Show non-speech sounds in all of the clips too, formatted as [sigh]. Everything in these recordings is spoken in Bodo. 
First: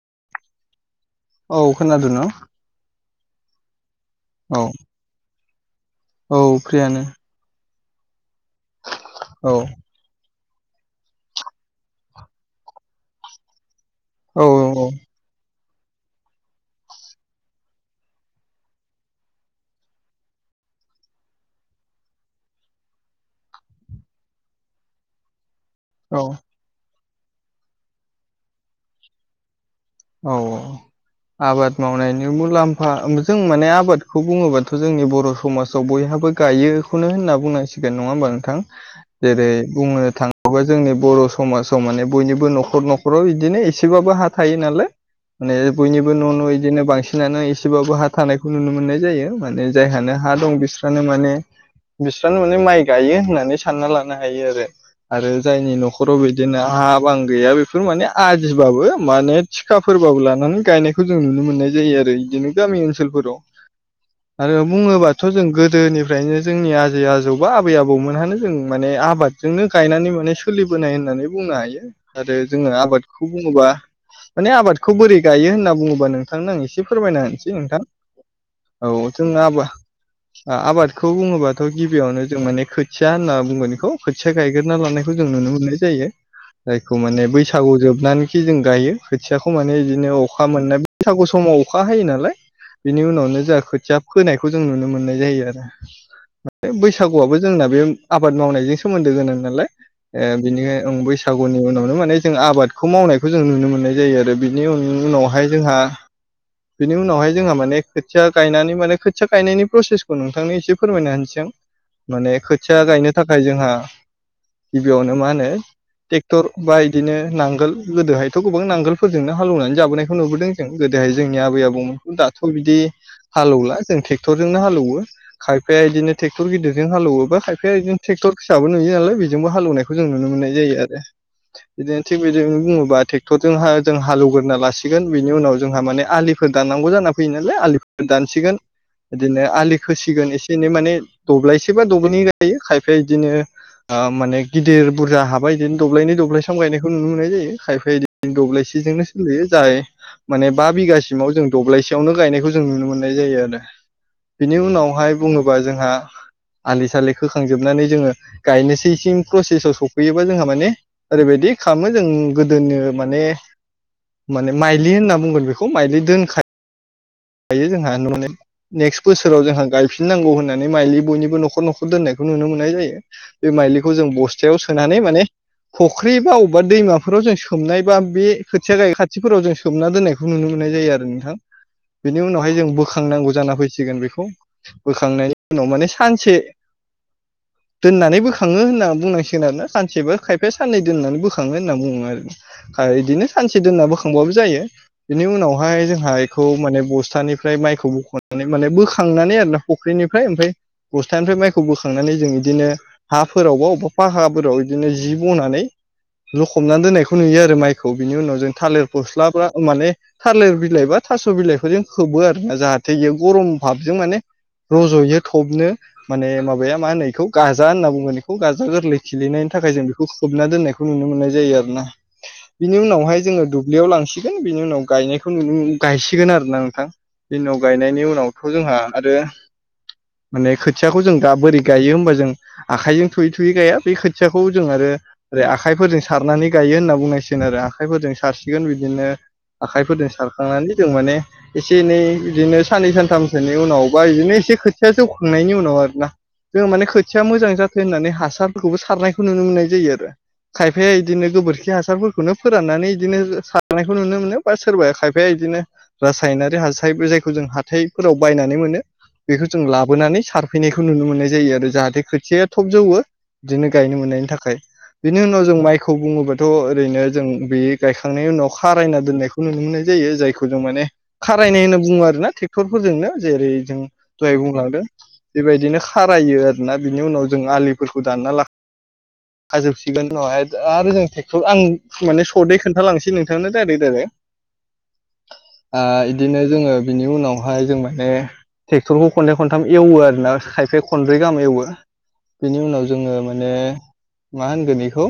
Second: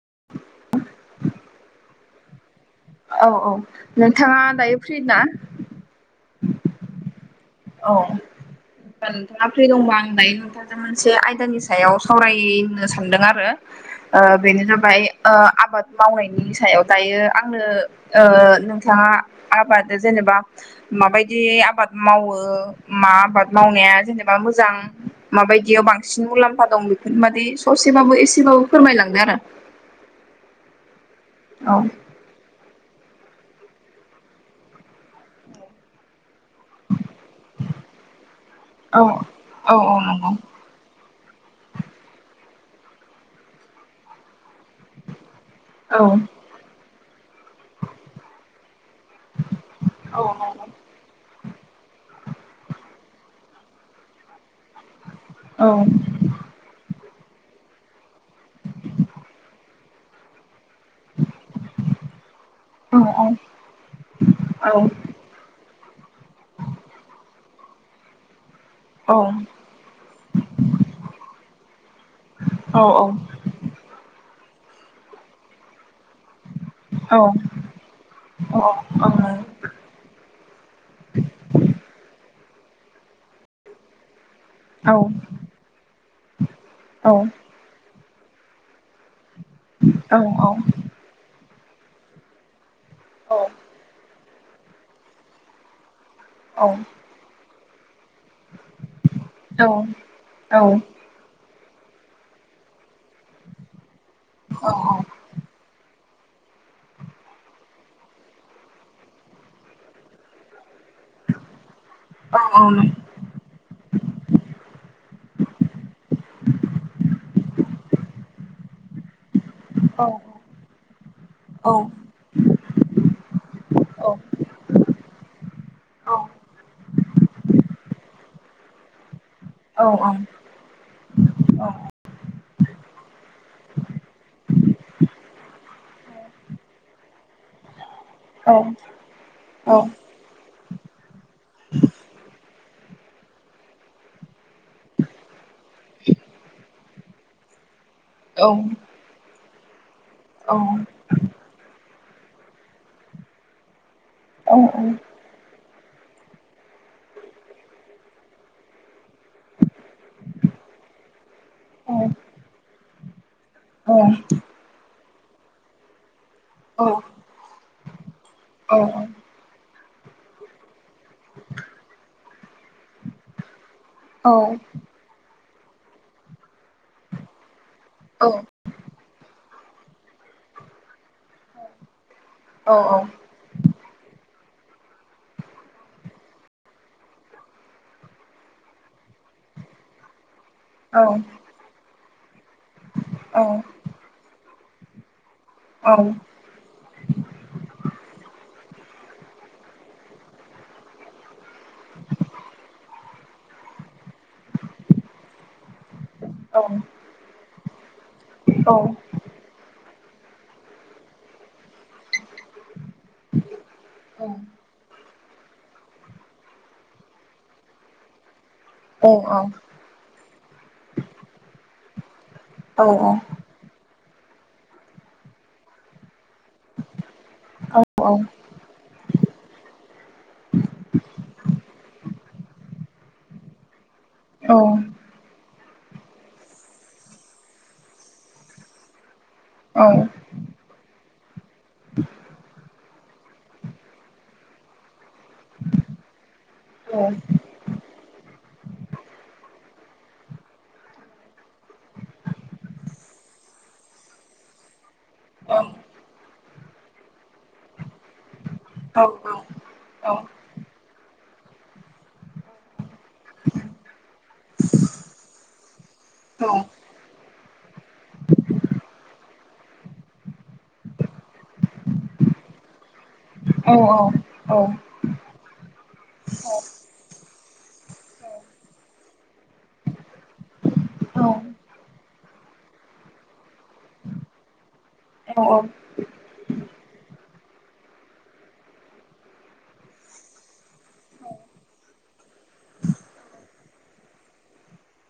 [unintelligible] औ खोनादो न'? औ औ नोंथाङा औ दायो फ्रि ना? औ फ्रियानो। औ दा नोंथाङा औ फ्रि दंबा आं दायो नोथांजों मोनसे आयदानि सायाव सावरायनो सानदों आरो ओ बेनो औ जाबाय ओ आबाद मावनायनि सायाव‌। दायो आंनो ओ नोंथाङा आबाद जेनेबा माबायदि आबाद मावो ओ मा आबाद मावनाया जेनेबा मोजां? माबायदियाव औ बांसिन मुलाम्फा दं? बे फोर मादि ससेबाबो एसेबाबो फोरमायलांदो आरो औ औ आबाद मावनायनि मुलाम फा जों माने आबादखौ बुङोबाथ' जोंनि बर' समाजाव बयहाबो गायोखौनो होनना बुंनांसिगोन। नङा होनबा नोंथां? औ जेरै औ औ बुंनो नंगौ थाङोबा जोंनि बर' स समाजाव माने बयनिबो न'खर न'खराव इदिनो एसेबाबो हा थायो नालाय माने औ बयनिबो न' न' बिदिनो बांसिनानो एसेबाबो हा थानायखौ नुनो मोननाय जायो। माने जायहा नो औ हा दं बिस्रानो माने बिस्रानो माने माइ गायो। होननानै सानना लानो हायो आरो आरो जायनि न'खराव बिदिनो हा बां गैया बेफोर माने आदिबाबो माने थिखाफोरबाबो लानानै गायनायखौ जों नुनो मोननाय जायो आरो इदिनो गामि ओनसोलफोराव। आरो औ बुङोबाथ' जों गोदोनिफ्रायनो जोंनि आजै आजौ बा आबै आबौमोनहानो जों माने औ आबादजोंनो गायनानै माने सोलिबोनाय होननानै बुंनो हायो आरो जोङो औ आबादखौ बुं ङोबा माने आबादखौ बोरै गायो होनना बुङोबा नोंथांनो आं एसे फोरमायना औ होनिसै नोंथां। औ [unintelligible] ओ आबादखौ बुङोबाथ' गिबियावनो जों माने खोथिया होनना बुंगोन इखौ खोथिया गायग्रोना औ लानायखौ जों नुनो मोननाय जायो। जायखौ माने बैसागु जोबनानै खि जों गायो खोथियाखौ माने इदिनो औ अखा मोननाय बैसागु समाव अखा हायो नालाय। बेनि उनावनो जाआ खोथिया फोनायखौ जों नुनो मोननाय जायो आरो औ बैसागुवाबो जोंना [unintelligible] आबाद मावनायजों सोमोनदो गोनां नालाय ओ बिनिखाय ओं बैसागुनि उ नावनो माने जों आबादखौ मावनायखौ जों नुनो मोननाय जायो आरो बिनि उननावहाय जोंहा बिनि उनावहाय जोंहा माने खोथिया गायनानै माने खोथिया गायनायनि प्रसेसखौ नोंथांनो एसे फोरमायना होनोसै आं। माने खोथिया गायनो थाखाय जोंहा गिबियावनो मा होनो टेक्टर बा इदिनो नांगोल गोदोहायथ' गोबां नांगोलफोरजोंनो हालौनानै जाबोनायखौ नुबोदों जों। गोदोहाय जोंनि आबै आबौमोनखौ दाथ' बिदि हाल एवला। जों थेक्थर जोंनो हाल एवो। खायफाया इदिनो टेक्टर गिदिरजों हाल एवो बा खायफाया इदिनो टेक्टर फिसाबो [unintelligible] नालाय बेजोंबो हालौनायखौ जों नुनो मोननाय जायो आरो बिदिनो थिग बेदिनो बुङोबा थेक जों हालेवग्रोना लासिगोन बिनि उनाव जोंहा माने आलिफोर दाननांगौ जाना फैयो नालाय आलि दानसिगोन। बिदिनो आलि खोसिगोन एसे एनै माने दब्लायसे बा दबैनो गायो खायफाया इ दिनो ओ माने गिदिर बुरजा हा बायगोन। दब्लायनै दब्लायथाम गायनायखौ नुनो मोननाय जायो खाय औ दब्लायसेजोंनो सोलियो जाय माने बा बिगासिमाव जों दब्लायसे यावनो गायनायखौ जों नुनो मोननाय जायो आरो बिनि उनावहाय बुङोबा जोंहा आलि सालि खोखांजोबनानै जोङो गायनोसैसिम प्रसेसआव सफैयोबा जोंहा माने ओरैबायदि खामो जों गोदोनो माने माने माइलि होनना बुंगोन बेखौ माइलि दोनखा यो जोंहा माने नेक्स्ट बोसोराव जोंहा गायफिननांगौ होननानै माइलि बयनिबो न'खर न'खर दोननायखौ नुनो मोननाय जायो बे माइलिखौ जों बस्थायाव सोनानै माने फख्रि बा अबेबा दैमाफोराव जों सोमनाय बा बे खोथिया गायै खाथिफोराव जों सोमना दोननायखौ नुनो मोननाय जायो आरो नोंथां। बेनि उनावहाय जों बोखांनांगौ जाना फैसिगोन बेखौ। बोखांनायनि उनाव माने सानसे दोननानै बोखाङो होनना बुंनांसिगोन आरोना सानसेबो खाय फाया साननै दोननानै बोखाङो होनना बुङो आरो इदिनो सानसे दोनना बोखांबाबो जायो। बिनि उनावहाय जोंहा एखौ माने बस्थानिफ्राय माइखौ बख'नानै माने बोखांनानै आरोना फुख्रिनिफ्राय ओमफ्राय बस्थानिफ्राय माइखौ बोखांनानै जों इदिनो हाफोरावबा अबाव फाहाफोराव इदिनो जि बनानै लखबनानै दोननायखौ नुयो आरो माइखौ बिनि उनाव जों थालिर फस्ला बा माने थालिर बिलाइबा थास' बिलाइखौजों खोबो आरोना जाहाथे इयो गरम भाबजों माने रज'यो थबनो माने माबाया मा होनो इखौ गाजा होनना बुंगोन इखौ गाजा गोरलै खिलिनायनि थाखाय जों बेखौ खोबना दोननायखौ नुनो मोननाय जायो आरो ना बिनि उनावहाय जोङो दुब्लियाव लांसि गोन बिनि उनाव गायनायखौ नु गायसिगोन आरो ना। बिनि उनाव गायनायनि उनावथ' जोंहा आरो माने खोथियाखौ जों दा बोरै गायो होमबा जों आखाइजों थुयै थुयै गाया बे खोथियाखौ जों आरो आखाइफोरजों सारनानै गायो होनना बुंनांसिगोन आरो आखाइफोरजों सारसिगोन बिदिनो आखाइफोरदों सारखांनानै जों माने एसे एनै इदिनो साननै सान थामसेनि उनाव बायो नै एसे खोथिया जौखांनायनि उनाव आरोना जोंङो माने खोथिया मोजां जाथों होननानै हासारफोरखौबो सारनायखौ नुनो मोननाय जायो आरो खायफाया इदिनो गोबोरखि हासारफोरखौनो फोराननानै इदिनो सारनायखौ नुनो मोनो बा सोरबाया खाय फाया इदिनो रासायनारि हासारबो जायखौ जों हाथायफोराव बायना नै मोनो बेखौ जों लाबोनानै सारफैनायखौ नुनो मोननाय जायो आरो जाहाथे खोथिाया थब जौवो बिदिनो गायनो मोननायनि थाखाय बिनि उनाव जों माइखौ बुङोबाथ' ओरैनो जों बे गायखांनायनि उनाव खारायना दोननायखौ नुनो मोननाय जायो जायखौ जों माने खारायनाय होनना बुङो आरोना ट्रेक्टर फोरनो जेरै जों दहाय बुंलांदों बेबायदिनो खारायो औ आरोना बिनि उनाव जों आलि फोरखौ दानना ला [inaudible] हाजोबसिगोन उनावहाय आरो जों ट्रेक्टर आं माने सदै खोन्थालांसै नोंथांनो दाइरेक दाइरेक आ इदिनो जोङो बिनि उनाव हाय जों माने ट्रेक्टरखौ खनथै खनथाम एवो आरोना खायफाया खनब्रै गाहाम एवो बेनि उनाव जोङो माने मा होनगोन ऐखौ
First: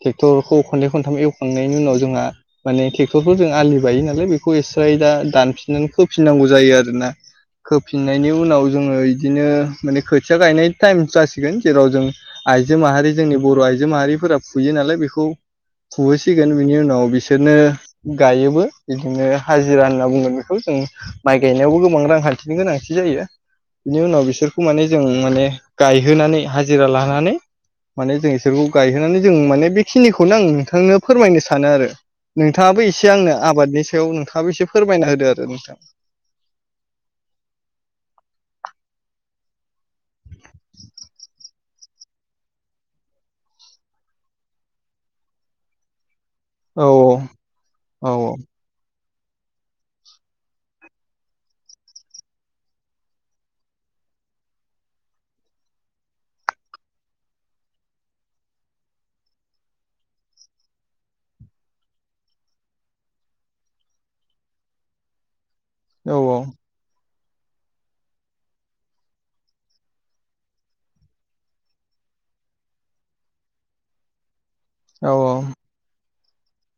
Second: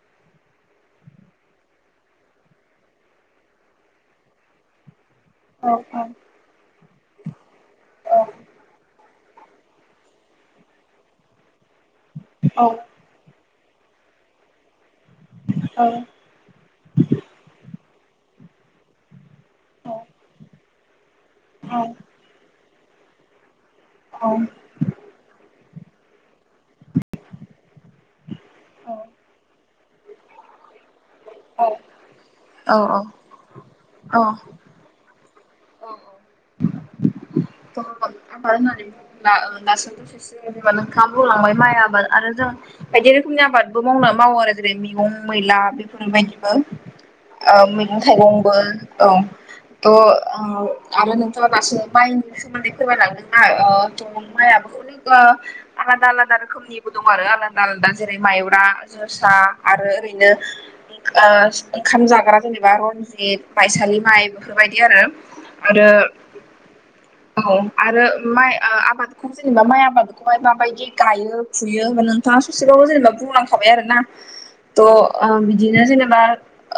ट्रेक्टरखौ खनथै खनथाम एवखांनायनि उनाव जोंहा माने ट्रेक्टरफोर जों आलि बायो नालाय बे खौ एस्राय दा दानफिननानै खोफिननांगौ जायो आरो ना खोफिननायनि उनाव जोङो बिदिनो माने खोथिया गायनाय टाइम जासिगोन जेराव जों औ आइजो माहारि जोंनि बर' आइ जो माहारिफोरा फुयो नालाय बेखौ फुहोसिगोन बिनि उनाव बिसोरनो गायो बो बिदिनो हाजिरा होनना बुंगोन बेखौ जों माइ गायनायावबो गोबां रांखान्थिनि गोनांथि जायो बिनि उनाव बिसोरखौ माने जों माने गायहोनानै हाजिरा लानानै माने जों इसोरखौ गायहोनानै जों माने बेखिनिखौनो आं नोंथांनो फोरमायनो सानो आरो नोंथाङाबो एसे आंनो आबादनि सायाव औ नोंथाङाबो एसे फोरमायना ओ दे दे नोंथां। [inaudible] [unintelligible] आबाद होननानै बुङोब्ला ओ दासो दसे [unintelligible] नोंथाङा बुंलांबाय माइ आबाद आरो जों बायदि रोखोमनि आबादबो मावना मावो आरो जेरै मैगं मैला बेफोरबायदि। बो औ ओ मैगं औ थाइगंबो औ थ' ओ आरो नोंथाङा दासो माइनि सोमोन्दै फोरमायलांदों ना ओ माइआाबो अनेक ओ आलादा आलादा रोखोमनिबो दं आरो आलादा आलादा जेरै मायब्रा जोसा आरो ओरैनो ओ ओंखाम जाग्रा जेनेबा रनजित माइसालि माइ बेफोरबायदि आरो आरो औ औ आरो माइ ओ आबादखौ जेनेबा माइ आबादखौहाय माबायदि गायो फुयो नोंथां। [unintelligible] ससेबाबो जेनेबा बुंलांखाबाय आरोना थ' ओ बिदिनो जेनेबा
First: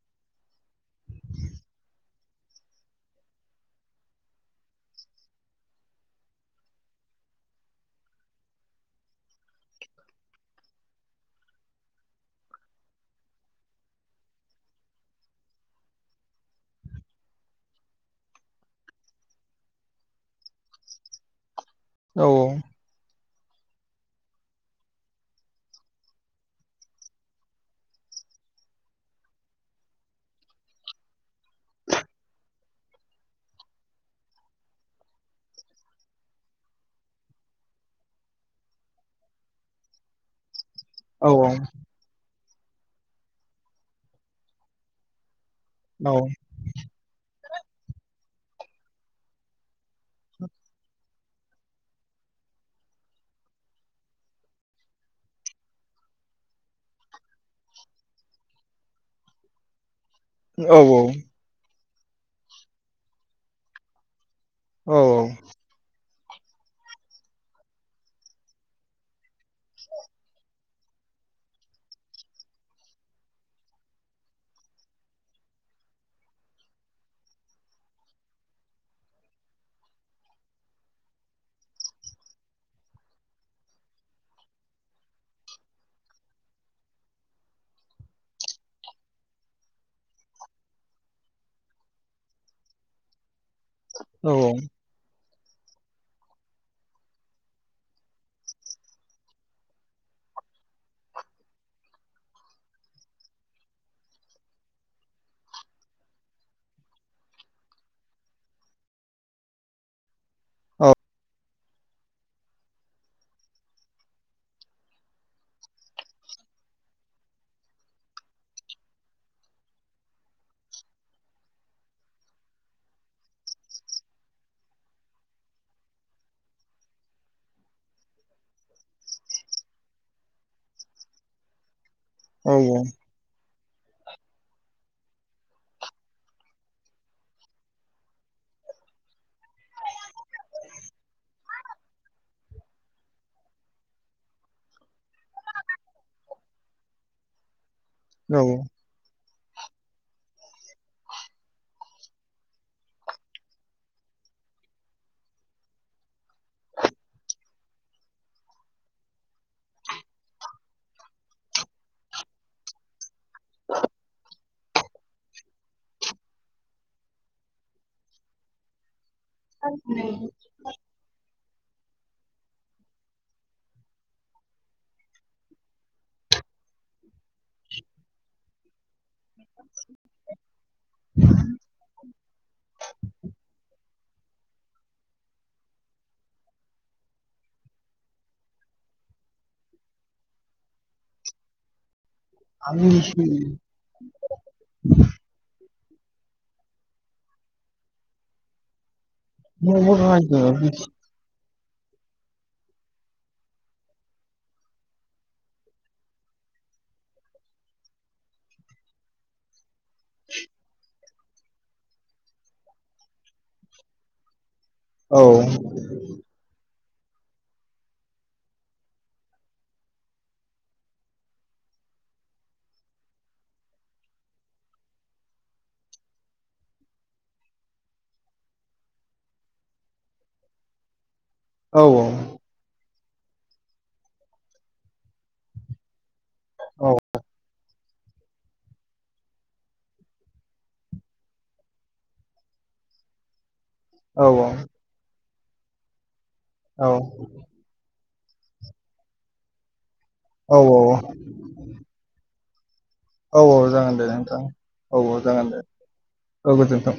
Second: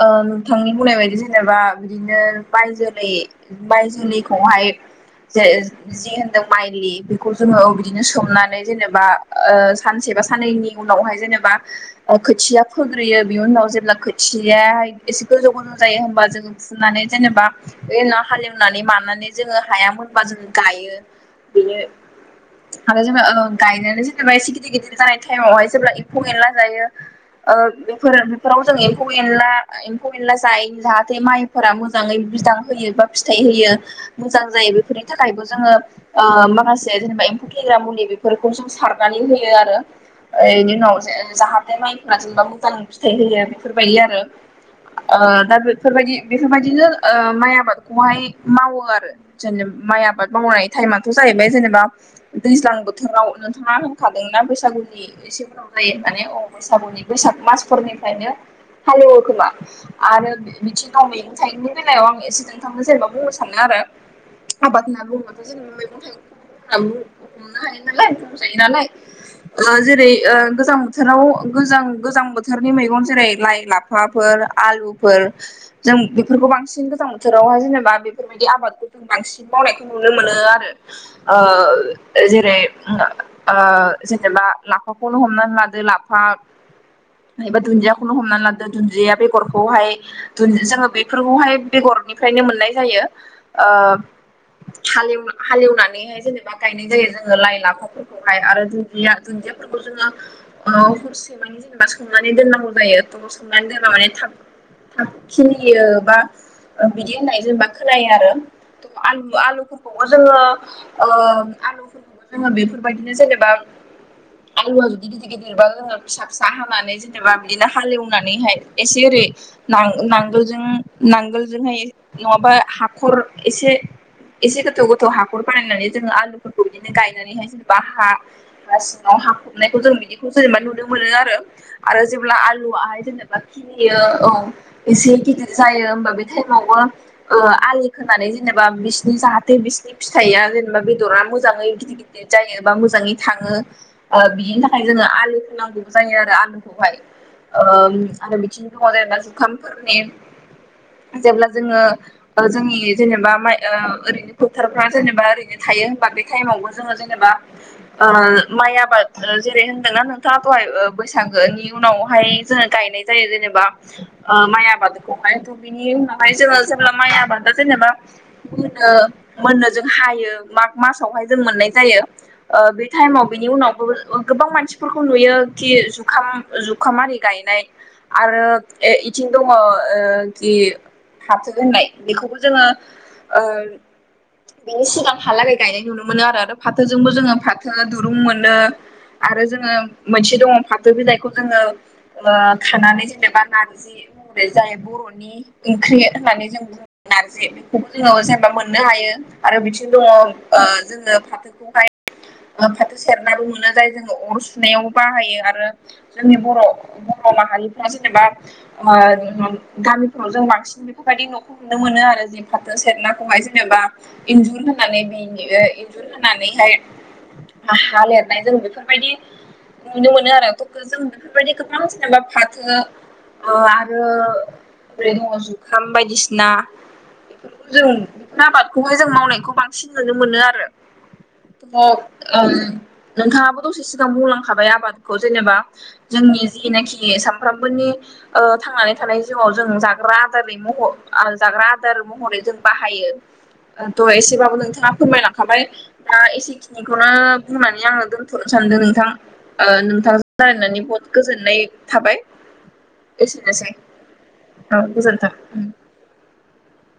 ओ नोंथांनि बुंनाय बायदि जेनेबा बिदिनो माय जोलै माय जोलैखौहाय जे ओ जि होनदों माइलि बेखौ जोङो बिदिनो सोमनानै जेनेबा ओ सानसे बा साननैनि उनावहाय जेनेबा खोथिया फोग्रोयो बेनि उनाव जेब्ला खोथिया एसे गोजौ गोजौ जायो होमबा जोङो फुनानै जेनेबा बेनि उनाव हालेवनानै मानानै जोङो हायामोनबा जों गायो। बेनो आरो जोङो ओ गायनोनो जेनेबा एसे गिदिर गिदिर जानाय टाइमावहाय जेब्ला एम्फौ एनला जायो। ओ बेफोर बेफोराव जों एम्फौ एनला एम्फौ एनला जायो जाहाथे माइफोरा मोजाङै बिदां होयोबाब फिथाइ होयो मोजां जायो बेफोरनि थाखायबो जोङो ओ माखासे जेनेबा एम्फौ थैग्रा मुलि बेफोरखौ जों सारनानै होयो आरो एनि नाव औ जाहाथे माइफोरा जेनेबा मोजाङै फिथाइ होयो बेफोरबायदि आरो ओ दा औ बेफोरबायदि बेफोरबायदिनो ओ माइ आ खौहाय मावो आरो जेनेब माइ आबाद मावनाय टाइमाथ' जाहैबाय जेनेबा दैज्लां बोथोराव नोंथाङा होनखादों ना बैसागुनि एसेफोरावहाय माने औ बैसागुनि बैसाग मास फोरबो फ्रायनो हालेवो खोमा। आरो औ बिथिं गावनायनि थाइनि बेलायाव आं एसे नोंथांनो जेनेबा बुंनो सानो आरो आबाद होनना बुङोबाथ' [unintelligible] मैगं थाइगं हमनो हायो नालाय बुंजायो नालाय। जेरै ओ गोजां बोथोराव गोजां गोजां बोथोरनि मैगं जेरै लाइ लाफाफोर ओ आलुफोर जों बेफोरखौ बांसिन गोजां बोथोरावहाय जेनेबा बेफोरबायदि आबादखौ जों बांसिन मावनायखौ नुनो मोनो आरो जेरै ओ जेनेबा लाफाखौनो हमनानै लादो लाफा एबा दुन्दियाखौनो हमना लादो दुन्दिया बेगरखौहाय दुनजि जोङो बेफोरखौहाय बेगर निफ्रायनो मोननाय जायो ओ हालेव हालेवनानैहाय जेनेबा गायनाय जायो जोङो लाइ लाफाफोरखौहाय आरो दुन्दिया दुन्दियाफोरखौ जोङो औ हरसे माने जेनेबा सोमनानै दोननांगौ जायो थ सोमनानै दोनबा माने थाब थाब खिलियो बा बिदि होननाय जेनेबा खोनायो आरो थ आलु आलुफोरखौबो जोङो ओ आलुफोरखौबो जोङो बेफोरबायदिनो जेनेबा आलुवा जुदि गिदिर गिदिरबा जोङो फिसा फिसा हानानै जेनेबा बिदिनो हालेवनानैहाय एसे ओरै नां नांगोलजों नांगोलजोंहाय नङाबा हाखर एसे एसे गोथौ गोथौ हाखर बानायनानै जोङो आलुफोरखौ बिदिनो गायनानैहाय जेनेबा हा हा सिङाव हाखबनायखौ जों बिदिखौ जेनेबा नुनो मोनो आरो आरो जेब्ला आलुआहाय जेनेबा खिलियो औ एसे गिदिर जायो हबा बे [unintelligible] आलि खोनानै जेनेबा बिसिनि जाहाथे बिसिनि फिथाइया जेनेबा बेदरा मोजाङै गिदिर गिदिर जायो बा मोजाङै थाङो बिनि थाखाय जोङो आलिखौ नांगौ जायो आरो आंलुखौहाय ओ बिथिं दङ जेनबा जुखामफोरनि जेब्ला जोङो जोंनि जेनेबा माइ ओ ओरैनो फोथारफ्रा जेनेबा ओरैनो थायोहोन आ‌ बे थाइमावबो जोङो जेनेबा ओ माय आबाद ओ जेरै होनदोंना नोंथाङा दहाय ओ बै सागोनि उनावहाय जोङो गायनाय जायो जेनेबा ओ माइ आबादखौहाय दुब बिनि उनावहाय जोङो जेब्ला माइ आबादा जेनेबा मोनो मोननो जों हायो माग मासावहाय जों मोननाय जायो ओ बे थाइमाव बिनि उनावबो ओ गोबां मानसिफोरखौ नुयो कि जुखाम [unintelligible] जुखाम आरि गायनाय आरो ए इथिं दङ ओ जि फाथो होननाय बेखौबो जोङो ओ बेनि ओ सिगां हालागै गायनायखौ नुनो मोनो आरो ओ फाथोजोंबो जोङो फाथो दुरुं मोनो। आरो जोङो मोनसे दङ फाथो बिलाइखौ जोङो ओ खानानै जेनेबा नारजि महरै जाय बर'न नि इंख्रि होननानै जों बुङो नारजि बेखौबो जोङो जेनेबा मोननो हायो। आरो बिथिं दङ औ औ ओ औ जोङो फाथोखौहाय ओ फाथो सेरनाबो मोनो जाय जोङो अर सुनायाव बाहायो आरो जोंनि बर' बर' माहारिफ्रा जेनेबा ओ उम गामिफोराव जों बांसिन बेफोरबायदि न'खौ नुनो मोनो आरो जों फाथो सेरनाखौहाय जेनेबा इन्जुर [unintelligible] होनानै औ बेनि ओ इन्जुर होनानैहाय हा हा लिरनाय जों बेफोरबायदि नुनो मोनो आरो थ' खो जों बेफोरबायदि गोबां जेनेबा फाथो आरो बे दङस जुखाम बायदिसिना जों आबादखौहाय जों मावनायखौ बांसिन नुनो मोनो आरो [unintelligible] औ ओम नोंथाङाबो दसे सिगां बुंलांखाबाय आबादखौ जेनेबा जोंनि औ जिनाखि सामफ्रामबोनि ओ थांनानै थानाय ज जिआव जोङो जाग्रा आदारै मह आ जाग्रा आदार महरै जों बाहायो। ओ दहय औ एसेबाबो नोंथाङा फोरमायलांखाबाय दा एसेखिनिखौनो बुंनानै आङो दोन थ सानदों नोंथां ओ नोंथांजों औ रायलायनानै बहुद गोजोननाय थाबाय। औ अ एसेनोसै जागोन दे नोंथां औ ओ जागोन दे औ गोजोनथों।